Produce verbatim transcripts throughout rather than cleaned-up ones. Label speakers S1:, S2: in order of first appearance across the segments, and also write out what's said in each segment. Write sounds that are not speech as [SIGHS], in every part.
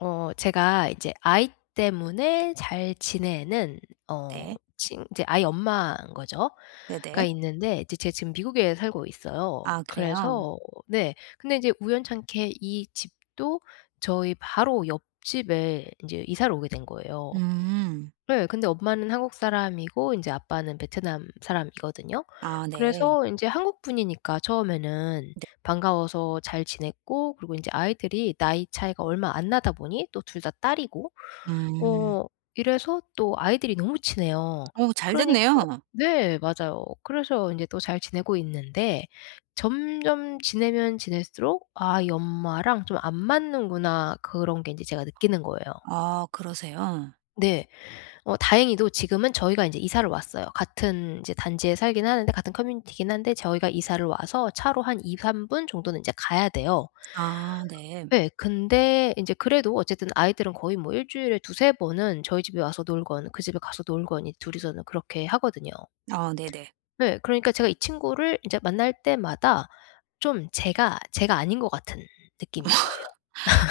S1: 어 제가 이제 아이 때문에 잘 지내는 어
S2: 네.
S1: 친 이제 아이 엄마인 거죠 가
S2: 네네.
S1: 있는데 이제 제가 지금 미국에 살고 있어요.
S2: 아, 그래요?
S1: 그래서 네. 근데 인제 우연찮게 이 집도 저희 바로 옆집에 인제 이사를 오게 된 거예요.
S2: 음.
S1: 네. 근데 엄마는 한국 사람이고 인제 아빠는 베트남 사람이거든요.
S2: 아, 네.
S1: 그래서 인제 한국 분이니까 처음에는
S2: 네.
S1: 반가워서 잘 지냈고 그리고 인제 아이들이 나이 차이가 얼마 안 나다 보니 또 둘 다 딸이고
S2: 음.
S1: 어 이래서 또 아이들이 너무 친해요.
S2: 어, 잘
S1: 그러니까
S2: 됐네요.
S1: 네 맞아요. 그래서 인제 또 잘 지내고 있는데 점점 지내면 지낼수록 '아 이 엄마랑 좀 안 맞는구나.' 그런 게 인제 제가 느끼는 거예요.
S2: 아, 그러세요?
S1: 네. 어 다행히도 지금은 저희가 인제 이사를 왔어요. 같은 이제 단지에 살기는 하는데 같은 커뮤니티기는 한데 저희가 이사를 와서 차로 한 이삼 분 정도는 인제 가야 돼요.
S2: 아, 네.
S1: 예. 근데 인제 그래도 어쨌든 아이들은 거의 뭐 일 주일에 두세 번은 저희 집에 와서 놀건 그 집에 가서 놀건 이제 둘 이서는 그렇게 하거든요.
S2: 아, 네네.
S1: 네. 그러니까 제가 이 친구를 이제 만날 때마다 좀 제가, 제가 아닌 것 같은 느낌인 거예요.
S2: [LAUGHS]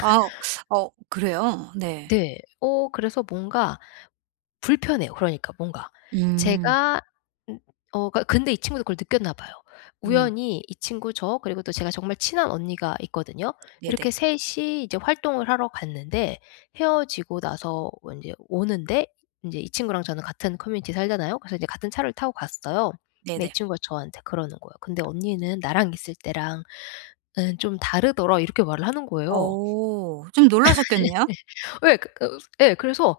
S2: 아 [SUCKS TEETH] 어, 그래요? 네.
S1: 네. 어 그래서 뭔가 불편해요, 그러니까 뭔가.
S2: 음.
S1: 제가 음. 어 그러니까 근데 이 친구도 그걸 느꼈나 봐요.
S2: 음.
S1: 우연히 이 친구, 저, 그리고 또 제가 정말 친한 언니가 있거든요. 이렇게
S2: 네네.
S1: 셋 이 이제 활동을 하러 갔는데 헤어지고 나서 인제 오는데 인제 이 친구랑 저는 같은 커뮤니티에 살잖아요. 그래서 이제 같은 차를 타고 갔어요. 근데 이
S2: 네네.
S1: 친구가 저한테 그러는 거예요. "근데 언니는 나랑 있을 때랑은 좀 다르더라." 이렇게 말을 하는 거예요.
S2: 어. 좀 놀라셨겠네요?
S1: [LAUGHS] 예. 어 그 예, 그래서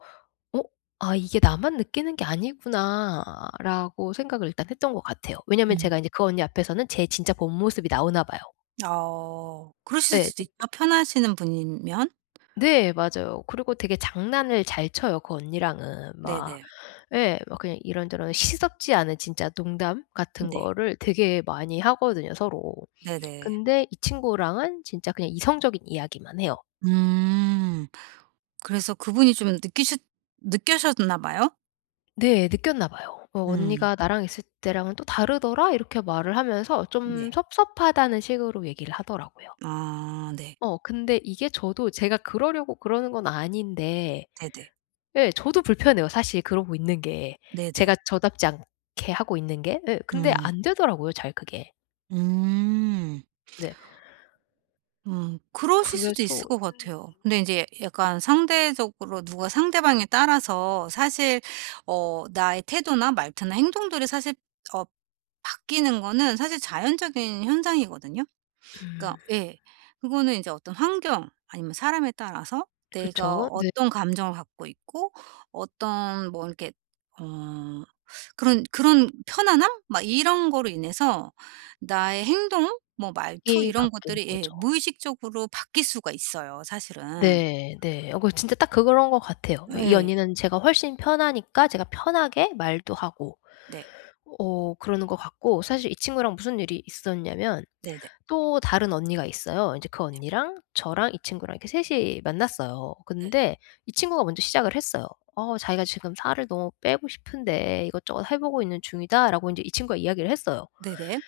S1: 어 '아 이게 나만 느끼는 게 아니구나.'라고 생각을 일단 했던 것 같아요. 왜냐하면
S2: 음.
S1: 제가 인제 그 언니 앞에서는 제 진짜 본 모습이 나오나 봐요.
S2: 어. 그러실
S1: 예.
S2: 수도 있죠
S1: 되
S2: 편하시는 분이면.
S1: 네 맞아요. 그리고 되게 장난을 잘 쳐요 그 언니랑은. 막
S2: 네네.
S1: 예 막 그냥 이런저런 시덥지 않은 진짜 농담 같은
S2: 네.
S1: 거를 되게 많이 하거든요 서로.
S2: 네네.
S1: 근데 이 친구랑은 진짜 그냥 이성적인 이야기만 해요.
S2: 음. 그래서 그분이 좀 느끼싰 느껴셨나 봐요.
S1: 네, 느꼈나 봐요. "왜
S2: 음.
S1: 언니가 나랑 있을 때랑은 또 다르더라?" 이렇게 말을 하면서 좀
S2: 네.
S1: 섭섭하다는 식으로 얘기를 하더라고요.
S2: 아 네.
S1: 어. 근데 이게 저도 제가 그러려고 그러는 건 아닌데
S2: 네네.
S1: 예 저도 불편해요 사실 그러고 있는 게.
S2: 네네.
S1: 제가 저답지 않게 하고 있는 게. 예 근데
S2: 음.
S1: 안되더라고요 잘 그게.
S2: 음.
S1: 네.
S2: 음. 그러실 수도
S1: 그래서
S2: 있을 것
S1: 음음.
S2: 같아요. 근데 인제 약간 상대적으로 누가 상대방에 따라서 사실 어 나의 태도나 말투나 행동들이 사실 어 바뀌는 거는 사실 자연적인 현상이거든요. 그러니까
S1: 음.
S2: 예 그거는 인제 어떤 환경 아니면 사람에 따라서 내가
S1: 그쵸. 네.
S2: 어떤 감정을 갖고 있고 어떤 뭐 이렇게 어 그런 그런 편안함 막 이런 거로 인해서 나의 행동 뭐 말투
S1: 이
S2: 이런
S1: 바뀌는
S2: 것들이
S1: 거죠.
S2: 예 무의식적으로 바뀔 수가 있어요 사실은.
S1: 네 네. 어 그 진짜 딱 그거 런 것 같아요. 예 이
S2: 예.
S1: 언니는 제가 훨씬 편하니까 제가 편하게 말도 하고
S2: 네.
S1: 어 그러는 것 같고 사실 이 친구랑 무슨 일이 있었냐면
S2: 네네.
S1: 또 다른 언니가 있어요. 이제 그 언니랑 저랑 이 친구랑 이렇게 셋 이 만났어요.
S2: 네.
S1: 근데 이 친구가 먼저 시작을 했어요. 어 자기가 "지금 살을 너무 빼고 싶은데 이것저것 해보고 있는 중이다."라고 인제 이 친구가 이야기를 했어요.
S2: 네네.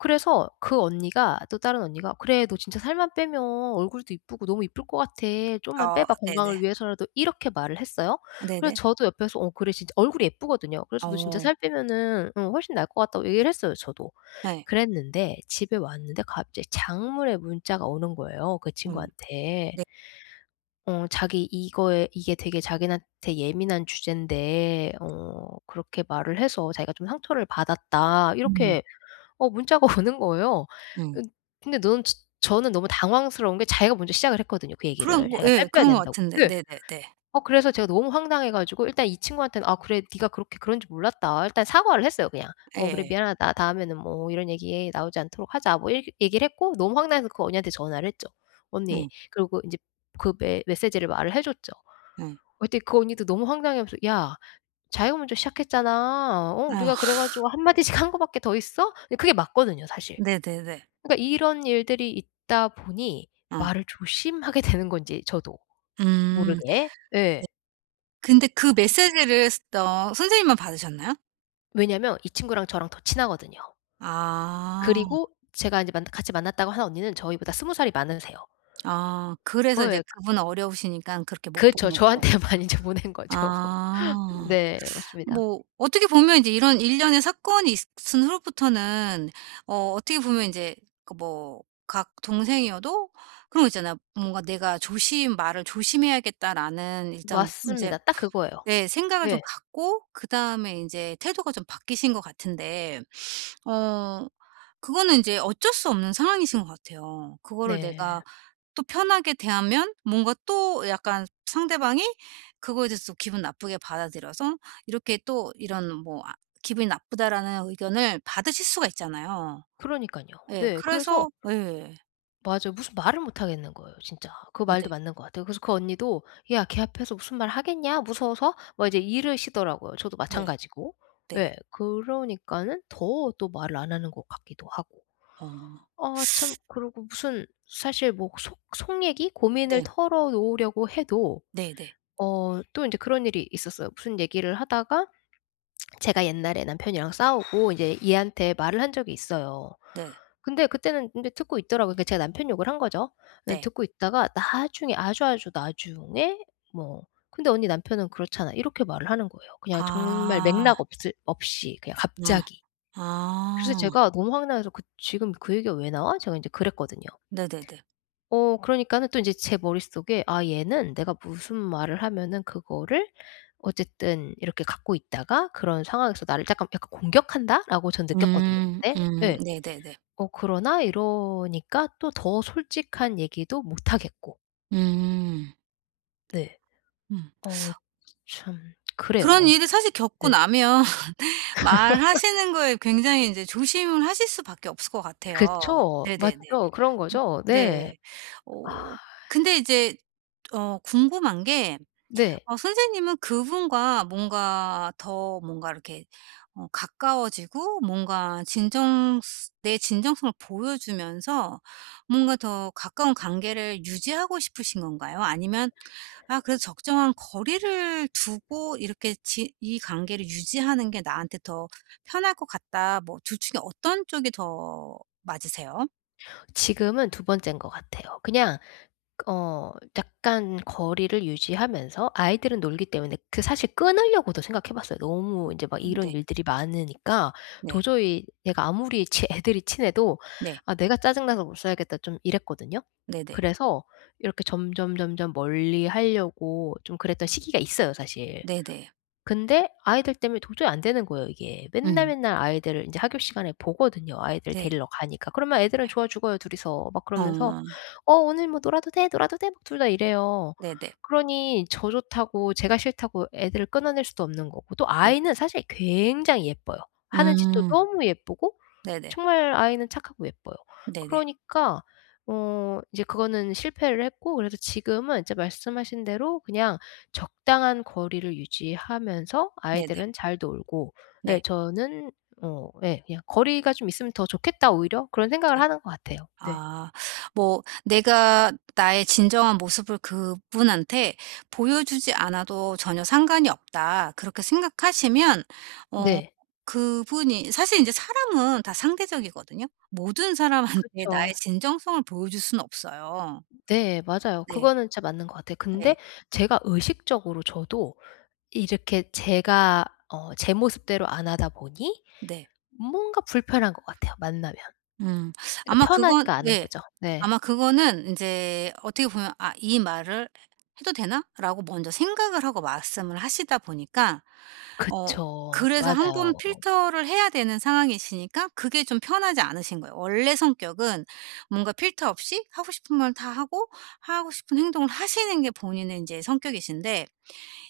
S1: 그래서 그 언니가 또 다른 언니가 "그래 너 진짜 살만 빼면 얼굴도 이쁘고 너무 이쁠 것 같아. 좀만
S2: 어
S1: 빼봐
S2: 네네.
S1: 건강을 위해서라도." 이렇게 말을 했어요. 그래서
S2: 네네.
S1: 저도 옆에서 "어 그래" 진짜 얼굴이 예쁘거든요. 그래서 "너 진짜
S2: 어.
S1: 살 빼면은 어 훨씬 나을 것 같다."고 얘기를 했어요 저도.
S2: 네.
S1: 그랬는데 집에 왔는데 갑자기 장문의 문자가 오는 거예요 그
S2: 어.
S1: 친구한테.
S2: 네.
S1: 어 자기 이거에 "이게 되게 자기네한테 되게 예민한 주제인데 어 그렇게 말을 해서 자기가 좀 상처를 받았다."
S2: 음.
S1: 이렇게 어 문자가 오는 거예요.
S2: 음.
S1: 으 근데 너는 저 저는 너무 당황스러운 게 자기가 먼저 시작을 했거든요 그 얘기를.
S2: 그런 거
S1: 자기가
S2: 예
S1: 살 빼야
S2: 그런 것
S1: 된다고.
S2: 같은데.
S1: 예.
S2: 네네네.
S1: 어 그래서 제가 너무 황당해 가지고 일단 이 친구한테는 "아 그래 네가 그렇게 그런 줄 몰랐다." 일단 사과를 했어요 그냥. "어 그래
S2: 예.
S1: 미안하다. 다음에는 뭐 이런 얘기 나오지 않도록 하자." 뭐 이렇게 얘기를 했고 너무 황당해서 그 언니한테 전화를 했죠. "언니."
S2: 음.
S1: 그리고 이제 그 메 메시지를 말을 해 줬죠. 어
S2: 음.
S1: 그랬더니 그 언니도 너무 황당해하면서 "야 자기가 먼저 시작했잖아. 어
S2: 예.
S1: 우리가 그래 가지고
S2: [LAUGHS]
S1: 한 마디씩 한 거밖에 더 있어?" 예 그게 맞거든요 사실.
S2: 네네네.
S1: 그러니까 이런 일들이 있다 보니
S2: 어.
S1: 말을 조심하게 되는 건지 저도
S2: 음. 네.
S1: 모르게 예.
S2: 근데 그 메시지를 슷 어 선생님만 받으셨나요?
S1: 왜냐하면 이 친구랑 저랑 더 친하거든요.
S2: 아.
S1: 그리고 제가 이제 만났 같이 만났다고 하는 언니는 저희보다 스무 살이 많으세요.
S2: 아
S1: 어
S2: 그래서 이제
S1: 예.
S2: 그분은 어려우시니까 그렇게 못
S1: 그렇죠.
S2: 보내고?
S1: 저한테 많이 이제 보낸 거죠. [LAUGHS]
S2: 아. [SUCKS TEETH]
S1: 네. 맞습니다.
S2: 뭐 어떻게 보면 이제 이런 일련의 사건이 있은 후로부터는 어 어떻게 보면 인제 그 뭐 각 동생이어도 그런 거 있잖아요. 뭔가 '내가 조심 말을 조심해야겠다.'라는 일단 인제
S1: 맞습니다. 딱 그거예요.
S2: 내 생각을 좀
S1: 네.
S2: 갖고 그다음에 인제 태도가 좀 바뀌신 것 같은데 [SNIFFS] 어 그거는 인제 어쩔 수 없는 상황이신 것 같아요. 그거를
S1: 네.
S2: 내가 또 편하게 대하면 뭔가 또 약간 상대방이 그거에 대해서 또 기분 나쁘게 받아들여서 이렇게 또 이런 뭐 아 "기분이 나쁘다."라는 의견을 받으실 수가 있잖아요.
S1: 그러니깐요.
S2: 예.
S1: 네, 그래서
S2: 그래서 예.
S1: 맞아요. 무슨 말을 못 하겠는 거예요, 진짜. 그
S2: 아
S1: 말도
S2: 네.
S1: 맞는 것 같아요. 그래서 그 언니도 "야 걔 앞에서 무슨 말을 하겠냐, 무서워서?" 막 이제 이러시더라고요. 저도
S2: 네.
S1: 마찬가지고.
S2: 네.
S1: 예, 그러니까는 더 또 말을 안 하는 것 같기도 하고.
S2: 어.
S1: 아 참
S2: [SUCKS TEETH]
S1: 그러고 무슨 사실 뭐 속 속 얘기 고민을
S2: 네.
S1: 털어놓으려고 해도
S2: 네네.
S1: 어 또 인제 그런 일이 있었어요. 무슨 얘기를 하다가 [SMACKS LIPS] 제가 옛날에 남편이랑 싸우고 인제 얘한테 말을 한 적이 있어요.
S2: 네.
S1: 근데 그때는 근데 듣고 있더라고요. 제가 남편 욕을 한 거죠. 예
S2: 네.
S1: 듣고 있다가 나중에 아주 아주 나중에 뭐 "근데 언니 남편은 그렇잖아." 이렇게 말을 하는 거예요. 그냥 정말
S2: 아.
S1: 맥락 없을 없이 그냥
S2: 아.
S1: 갑자기. 그래서
S2: 아.
S1: 제가 너무 황당해서 그 "지금 그 얘기가 왜 나와?" 제가 인제 그랬거든요.
S2: 네네네.
S1: 어 그러니까는 또 인제 제 머릿속에 '아 얘는 내가 무슨 말을 하면은 그거를 어쨌든 이렇게 갖고 있다가 그런 상황에서 나를 쪼금 약간 공격한다.'라고 저는 느꼈거든요
S2: 음.
S1: 그때
S2: 음.
S1: 예.
S2: 네네네.
S1: 어 그러나 이러니까 또 더 솔직한 얘기도 못 하겠고.
S2: 음.
S1: 네.
S2: 음.
S1: 어 츠 참 그래요
S2: 그런
S1: 아무튼.
S2: 일을 사실 겪고
S1: 네.
S2: 나면 [LAUGHS]
S1: [LAUGHS]
S2: 말하시는 거에 굉장히 인제 조심을 하실 수밖에 없을 것 같아요.
S1: 그쵸?
S2: 네네네.
S1: 맞죠? 그런 거죠? 네.
S2: 네. 어 근데
S1: [SIGHS]
S2: 이제 어 궁금한 게
S1: 네.
S2: 어 선생님은 그분과 뭔가 더 뭔가 이렇게 어 가까워지고 뭔가 진정스 내 진정성을 보여주면서 뭔가 더 가까운 관계를 유지하고 싶으신 건가요? 아니면 '아 그래도 적정한 거리를 두고 이렇게 지 이 관계를 유지하는 게 나한테 더 편할 것 같다.' 뭐 둘 중에 어떤 쪽이 더 맞으세요?
S1: 지금은 두 번째인 것 같아요. 그냥 어 약간 거리를 유지하면서 아이들은 놀기 때문에 그 사실 끊으려고도 생각해 봤어요. 너무 인제 막
S2: 응
S1: 이런
S2: 네.
S1: 일들이 많으니까
S2: 네.
S1: 도저히 얘가 아무리 치 애들이 친해도
S2: 네.
S1: '아 내가 짜증 나서 못 살겠다.' 좀 이랬거든요.
S2: 네네.
S1: 그래서 이렇게 점점점점 멀리 하려고 좀 그랬던 시기가 있어요 사실.
S2: 네네.
S1: 근데 아이들 때문에 도저히 안 되는 거예요 이게.
S2: 음.
S1: 맨날맨날 아이들 인제 하교 시간에 보거든요. 아이들
S2: 네.
S1: 데리러 가니까. 그러면 애들은 좋아 죽어요 둘이서. 막 그러면서
S2: 아.
S1: "어 오늘 뭐 놀아도 돼? 놀아도 돼?" 둘 다 이래요.
S2: 네네.
S1: 그러니 저 좋다고 제가 싫다고 애들을 끊어낼 수도 없는 거고 또
S2: 네.
S1: 아이는 사실 굉장히 예뻐요. 하는 짓도
S2: 아.
S1: 너무 예쁘고
S2: 네네.
S1: 정말 아이는 착하고 예뻐요.
S2: 네네.
S1: 그러니까 어 이제 그거는 실패를 했고 그래서 지금은 이제 말씀하신 대로 그냥 적당한 거리를 유지하면서
S2: 네네.
S1: 아이들은 잘 놀고 예
S2: 네.
S1: 저는 어 예 '그냥 거리가 좀 있으면 더 좋겠다 오히려.' 그런 생각을
S2: 네.
S1: 하는 것 같아요. 네.
S2: 아 뭐 '내가 나의 진정한 모습을 그분한테 보여주지 않아도 전혀 상관이 없다.' 그렇게 생각하시면 어
S1: 네.
S2: 그분이 사실 인제 사람은 다 상대적이거든요. 모든 사람한테 나의
S1: 그쵸.
S2: 진정성을 보여줄 수는 없어요.
S1: 네 맞아요.
S2: 네.
S1: 그거는 진짜 맞는 것 같아요.
S2: 네.
S1: 근데 제가 의식적으로 저도 이렇게 제가 어 제 모습대로 안 하다 보니
S2: 네.
S1: 뭔가 불편한 것 같아요, 만나면.
S2: 음. [SUCKS TEETH] 아마
S1: 그러니까
S2: 그건
S1: 편하지가 않은
S2: 예.
S1: 거죠. 네.
S2: 아마 그거는 인제 어떻게 보면 '아 이 말을 해 해도 되나?'라고 먼저 생각을 하고 말씀을 하시다 보니까 어
S1: 그쵸.
S2: 그래서 한 번
S1: 맞아요.
S2: 필터를 해야 되는 상황이시니까 그게 좀 편하지 않으신 거예요. 원래 성격은 뭔가 필터 없이 하고 싶은 말 다 하고 하고 싶은 행동을 하시는 게 본인의 인제 성격이신데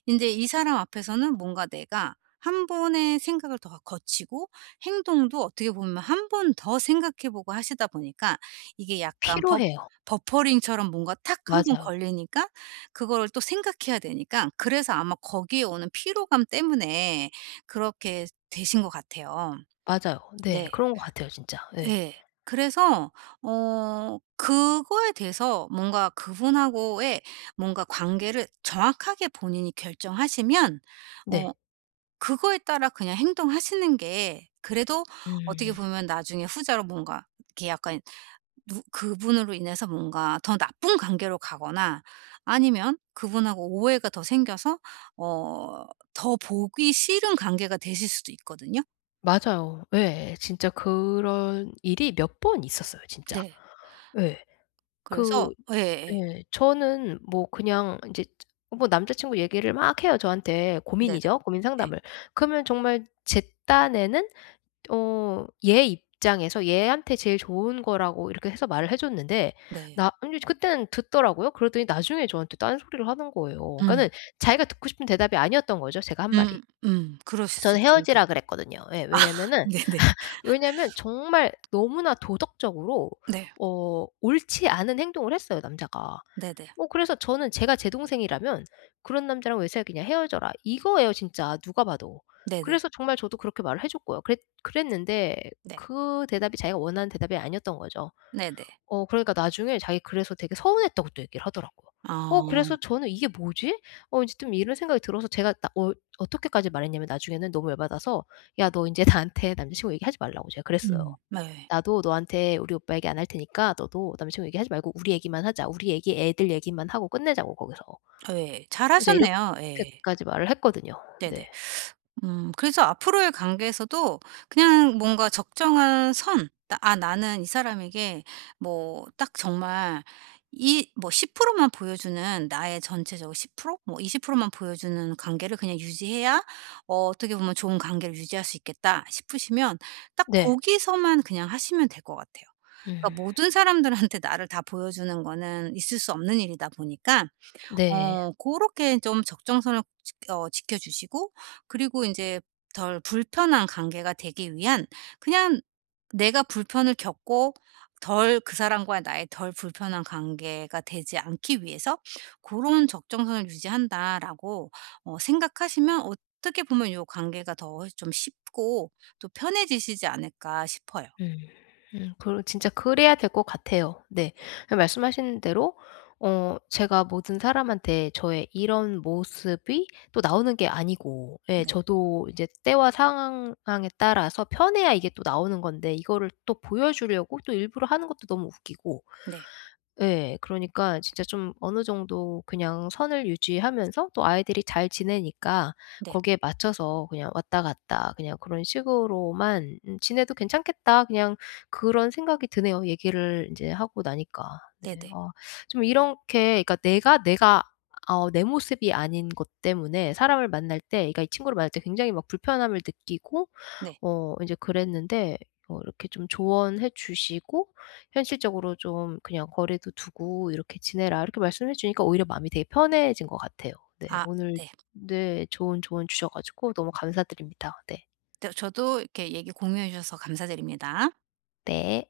S2: 인제 이 사람 앞에서는 뭔가 내가 한 번의 생각을 더 어 거치고 행동도 어떻게 보면 한 번 더 생각해 보고 하시다 보니까 이게 약간 버
S1: 피로해요.
S2: 버퍼링처럼 뭔가 탁 한 번
S1: 맞아요.
S2: 걸리니까 그거를 또 생각해야 되니까 그래서 아마 거기에 오는 피로감 때문에 그렇게 되신 것 같아요.
S1: 맞아요. 네.
S2: 네.
S1: 그런 것 같아요 진짜. 예.
S2: 예. 그래서 어 그거에 대해서 뭔가 그분하고의 뭔가 관계를 정확하게 본인이 결정하시면 어
S1: 네.
S2: 그거에 따라 그냥 행동하시는 게 그래도 어떻게
S1: 음.
S2: 보면 나중에 후자로 뭔가 이렇게 약간 누 그분으로 인해서 뭔가 더 나쁜 관계로 가거나 아니면 그분하고 오해가 더 생겨서 어 더 보기 싫은 관계가 되실 수도 있거든요.
S1: 맞아요. 예. 진짜 그런 일이 몇 번 있었어요 진짜.
S2: 네.
S1: 예. 그
S2: 그래서 예예예.
S1: 예. 저는 뭐 그냥 인제 뭐 남자 친구 얘기를 막 해요 저한테.
S2: 네네.
S1: 고민이죠 고민
S2: 네.
S1: 상담을. 그러면 정말 제 딴에는 어 얘 입장에서 얘한테 제일 좋은 거라고 이렇게 해서 말을 해 줬는데
S2: 네.
S1: 나 인제 그때는 듣더라고요. 그러더니 나중에 저한테 딴 소리를 하는 거예요.
S2: 음.
S1: 그러니까는 자기가 듣고 싶은 대답이 아니었던 거죠 제가 한
S2: 음.
S1: 말이.
S2: 음. 그러실 수
S1: 저는
S2: 있으니까.
S1: 헤어지라 그랬거든요. 예.
S2: 아
S1: 왜냐하면은
S2: 네네.
S1: [LAUGHS] 왜냐하면 정말
S2: [LAUGHS]
S1: 너무나 도덕적으로
S2: 네.
S1: 어 옳지 않은 행동을 했어요 남자가.
S2: 네네.
S1: 뭐 그래서 저는 제가 제 동생이라면 "그런 남자랑 왜 사귀냐? 헤어져라." 이거예요 진짜 누가 봐도.
S2: 네네.
S1: 그래서 정말 저도 그렇게 말을 해 줬고요. 그랬 그랬는데
S2: 네.
S1: 그 대답이 자기가 원하는 대답이 아니었던 거죠.
S2: 네네.
S1: 어 그러니까 나중에 자기 그래서 되게 서운했다고 또 얘기를 하더라고요. 어 그래서
S2: 아.
S1: 저는 '이게 뭐지?' 어 이제 좀 이런 생각이 들어서 제가 나 어 어떻게까지 말했냐면 나중에는 너무 열받아서 "야 너 인제 나한테 남자 친구 얘기하지 말라."고 제가 그랬어요.
S2: 음. 네.
S1: "나도 너한테 우리 오빠 얘기 안 할 테니까 너도 남자 친구 얘기하지 말고 우리 얘기만 하자. 우리 얘기 애들 얘기만 하고 끝내자고 거기서."
S2: 예.
S1: 이제
S2: 잘하셨네요. 예.
S1: 이렇게까지 말을 했거든요.
S2: 네네.
S1: 네.
S2: [SUCKS TEETH] 음 그래서 앞으로의 관계에서도 그냥 뭔가 적정한 선 '아 나는 이 사람에게 뭐 딱 정말 이 뭐 십 프로 만 보여 주는 나의 전체적으로 십 프로 뭐 이십 프로 만 보여 주는 관계를 그냥 유지해야 어 어떻게 보면 좋은 관계를 유지할 수 있겠다.' 싶으시면 딱
S1: 네.
S2: 거기서만 그냥 하시면 될 것 같아요.
S1: 음.
S2: 그러니까 모든 사람들한테 나를 다 보여주는 거는 있을 수 없는 일이다 보니까
S1: 네.
S2: 어 고렇게 좀 적정선을 지 어 지켜 주시고 그리고 인제 '덜 불편한 관계가 되기 위한 그냥 내가 불편을 겪고 덜 그 사람과 나의 덜 불편한 관계가 되지 않기 위해서 고런 적정선을 유지한다.'라고 어 생각하시면 어떻게 보면 요 관계가 더 좀 쉽고 또 편해지시지 않을까 싶어요.
S1: 음. 음 그래 진짜 그래야 될 것 같아요 네.
S2: 네.
S1: 그 말씀하신 대로 어 제가 모든 사람한테 저의 이런 모습이 또 나오는 게 아니고 예
S2: 네.
S1: 저도 이제 때와 상황에 따라서 편해야 이게 또 나오는 건데 이거를 또 보여 주려고 또 일부러 하는 것도 너무 웃기고
S2: 네.
S1: 예. 그러니까 진짜 좀 '어느 정도 그냥 선을 유지하면서 또 아이들이 잘 지내니까
S2: 네.
S1: 거기에 맞춰서 그냥 왔다 갔다 그냥 그런 식으로만 음 지내도 괜찮겠다.' 그냥 그런 생각이 드네요 얘기를 인제 하고 나니까. 네.
S2: 네네.
S1: 어 좀 이렁케 그러니까 내가 내가 어 내 모습이 아닌 것 때문에 사람을 만날 때 그러니까 이 친구를 만날 때 굉장히 막 불편함을 느끼고
S2: 네.
S1: 어 이제 그랬는데 어 이렇게 좀 조언해 주시고 현실적으로 좀 "그냥 거리도 두고 이렇게 지내라." 이렇게 말씀해 주니까 오히려 마음이 되게 편해진 것 같아요. 네.
S2: 아
S1: 오늘
S2: 네.
S1: 네 좋은 조언 주셔 가지고 너무 감사드립니다. 네.
S2: 네 저도 이렇게 얘기 공유해 주셔서 감사드립니다.
S1: 네.